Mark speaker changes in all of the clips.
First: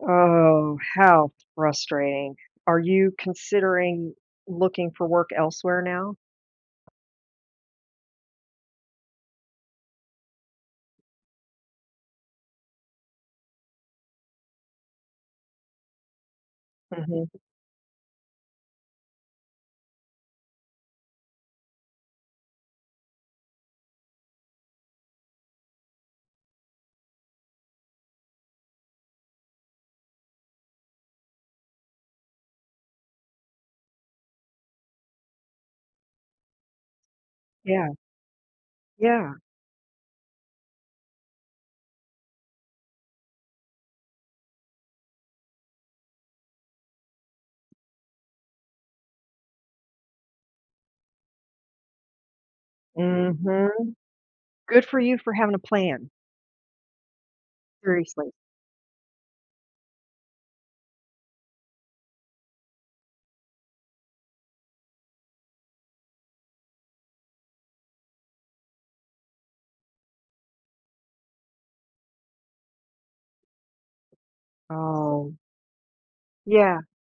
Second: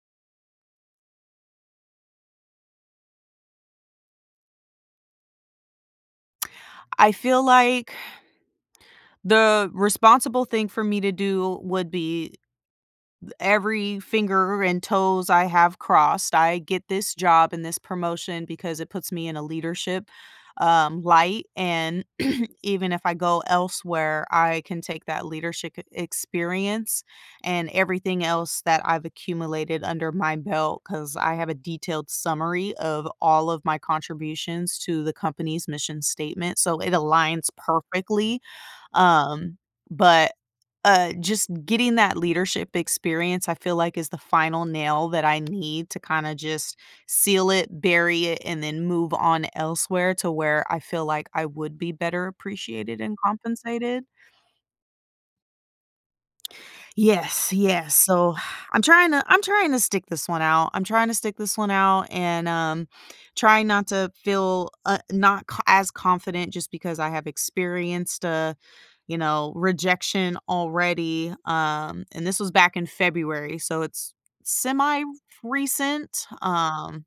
Speaker 1: Oh, how frustrating. Are you considering looking for work elsewhere now?
Speaker 2: I feel like the responsible thing for me to do would be th every finger and toes I have crossed, I get this
Speaker 1: Mhm.
Speaker 2: job and this promotion, because it puts me in a leadership, um, light, and, even if I go elsewhere, I can take that leadershi k experience, and everything else that I've accumulated under my belt, 'cause I have a detailed summary of all of my contributions to the company's mission statement, so it aligns
Speaker 1: Yeah.
Speaker 2: perfectly,
Speaker 1: Yeah.
Speaker 2: um but, uh, just getting that leadership experience, I feel like, is the final nail that I need to kinda just seal it, bury it, and then move on elsewhere, to where I feel like I would be better appreciated and
Speaker 1: Mhm.
Speaker 2: compensated
Speaker 1: Good for you for having a plan.
Speaker 2: Yes, yes,
Speaker 1: Seriously.
Speaker 2: so, I'm tryna I'm trying to stick this one out. I'm trying to stick this one out, and, um, trying not to feel uh, not c as confident, just because I have experienced, uh, you know, rejection already, um, and this was back in February, so it's semi fr
Speaker 1: Oh.
Speaker 2: recent,
Speaker 1: Yeah.
Speaker 2: um,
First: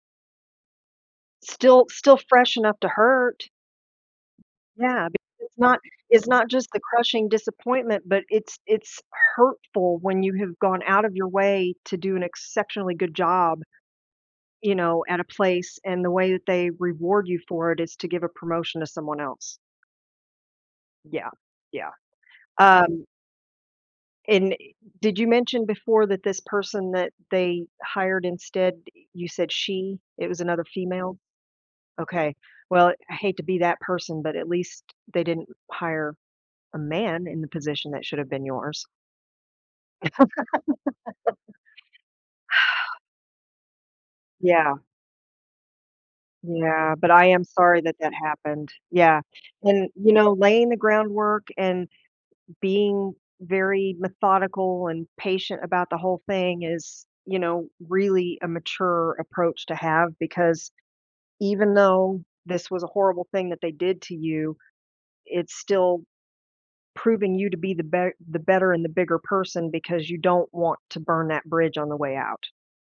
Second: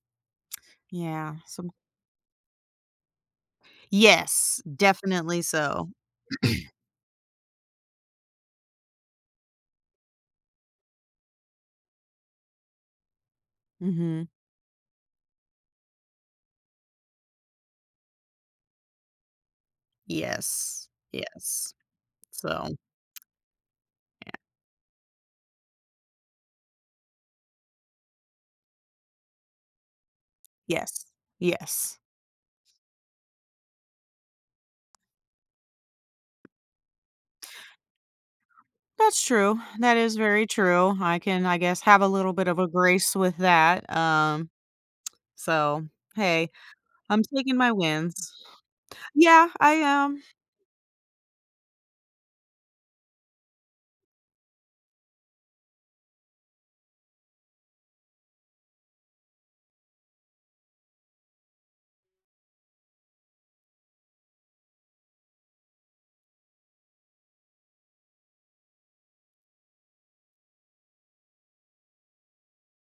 Speaker 2: yeah, so
Speaker 1: Still still fresh enough to hurt.
Speaker 2: Yes.
Speaker 1: Yeah, because
Speaker 2: Definitely
Speaker 1: it's not
Speaker 2: so.
Speaker 1: it's not just the crushing disappointment, but it's it's hurtful when you have gone out of your way to do an exceptionally good job,
Speaker 2: Mhm.
Speaker 1: you know, at a place, and the way that they reward you for it, is to give a promotion to someone else.
Speaker 2: Yes.
Speaker 1: Yeah,
Speaker 2: Yes.
Speaker 1: yeah.
Speaker 2: So
Speaker 1: Um
Speaker 2: Yeah.
Speaker 1: and, i did you mention before that this person that they hired instead, you said she it was another
Speaker 2: Yes.
Speaker 1: female?
Speaker 2: Yes.
Speaker 1: Okay. Well, I hate to be that person, but at least they didn't hire a man in the position that should've been yours.
Speaker 2: That's true. That is very true, I can, I guess, have a little bit of a grace with that, um,
Speaker 1: Yeah.
Speaker 2: so, hey,
Speaker 1: Yeah, but
Speaker 2: I'm
Speaker 1: I am
Speaker 2: taking my
Speaker 1: sorry that that
Speaker 2: wins.
Speaker 1: happened. Yeah.
Speaker 2: Yeah, I
Speaker 1: And, you
Speaker 2: am.
Speaker 1: know, laying the groundwork, and being very methodical, and patient about the whole thing is, you know, really, a mature approach to have, because even though this was a horrible thing that they did to you, it's still proving you to be the ber the better and the bigger person, because you don't want to burn that bridge on the way out.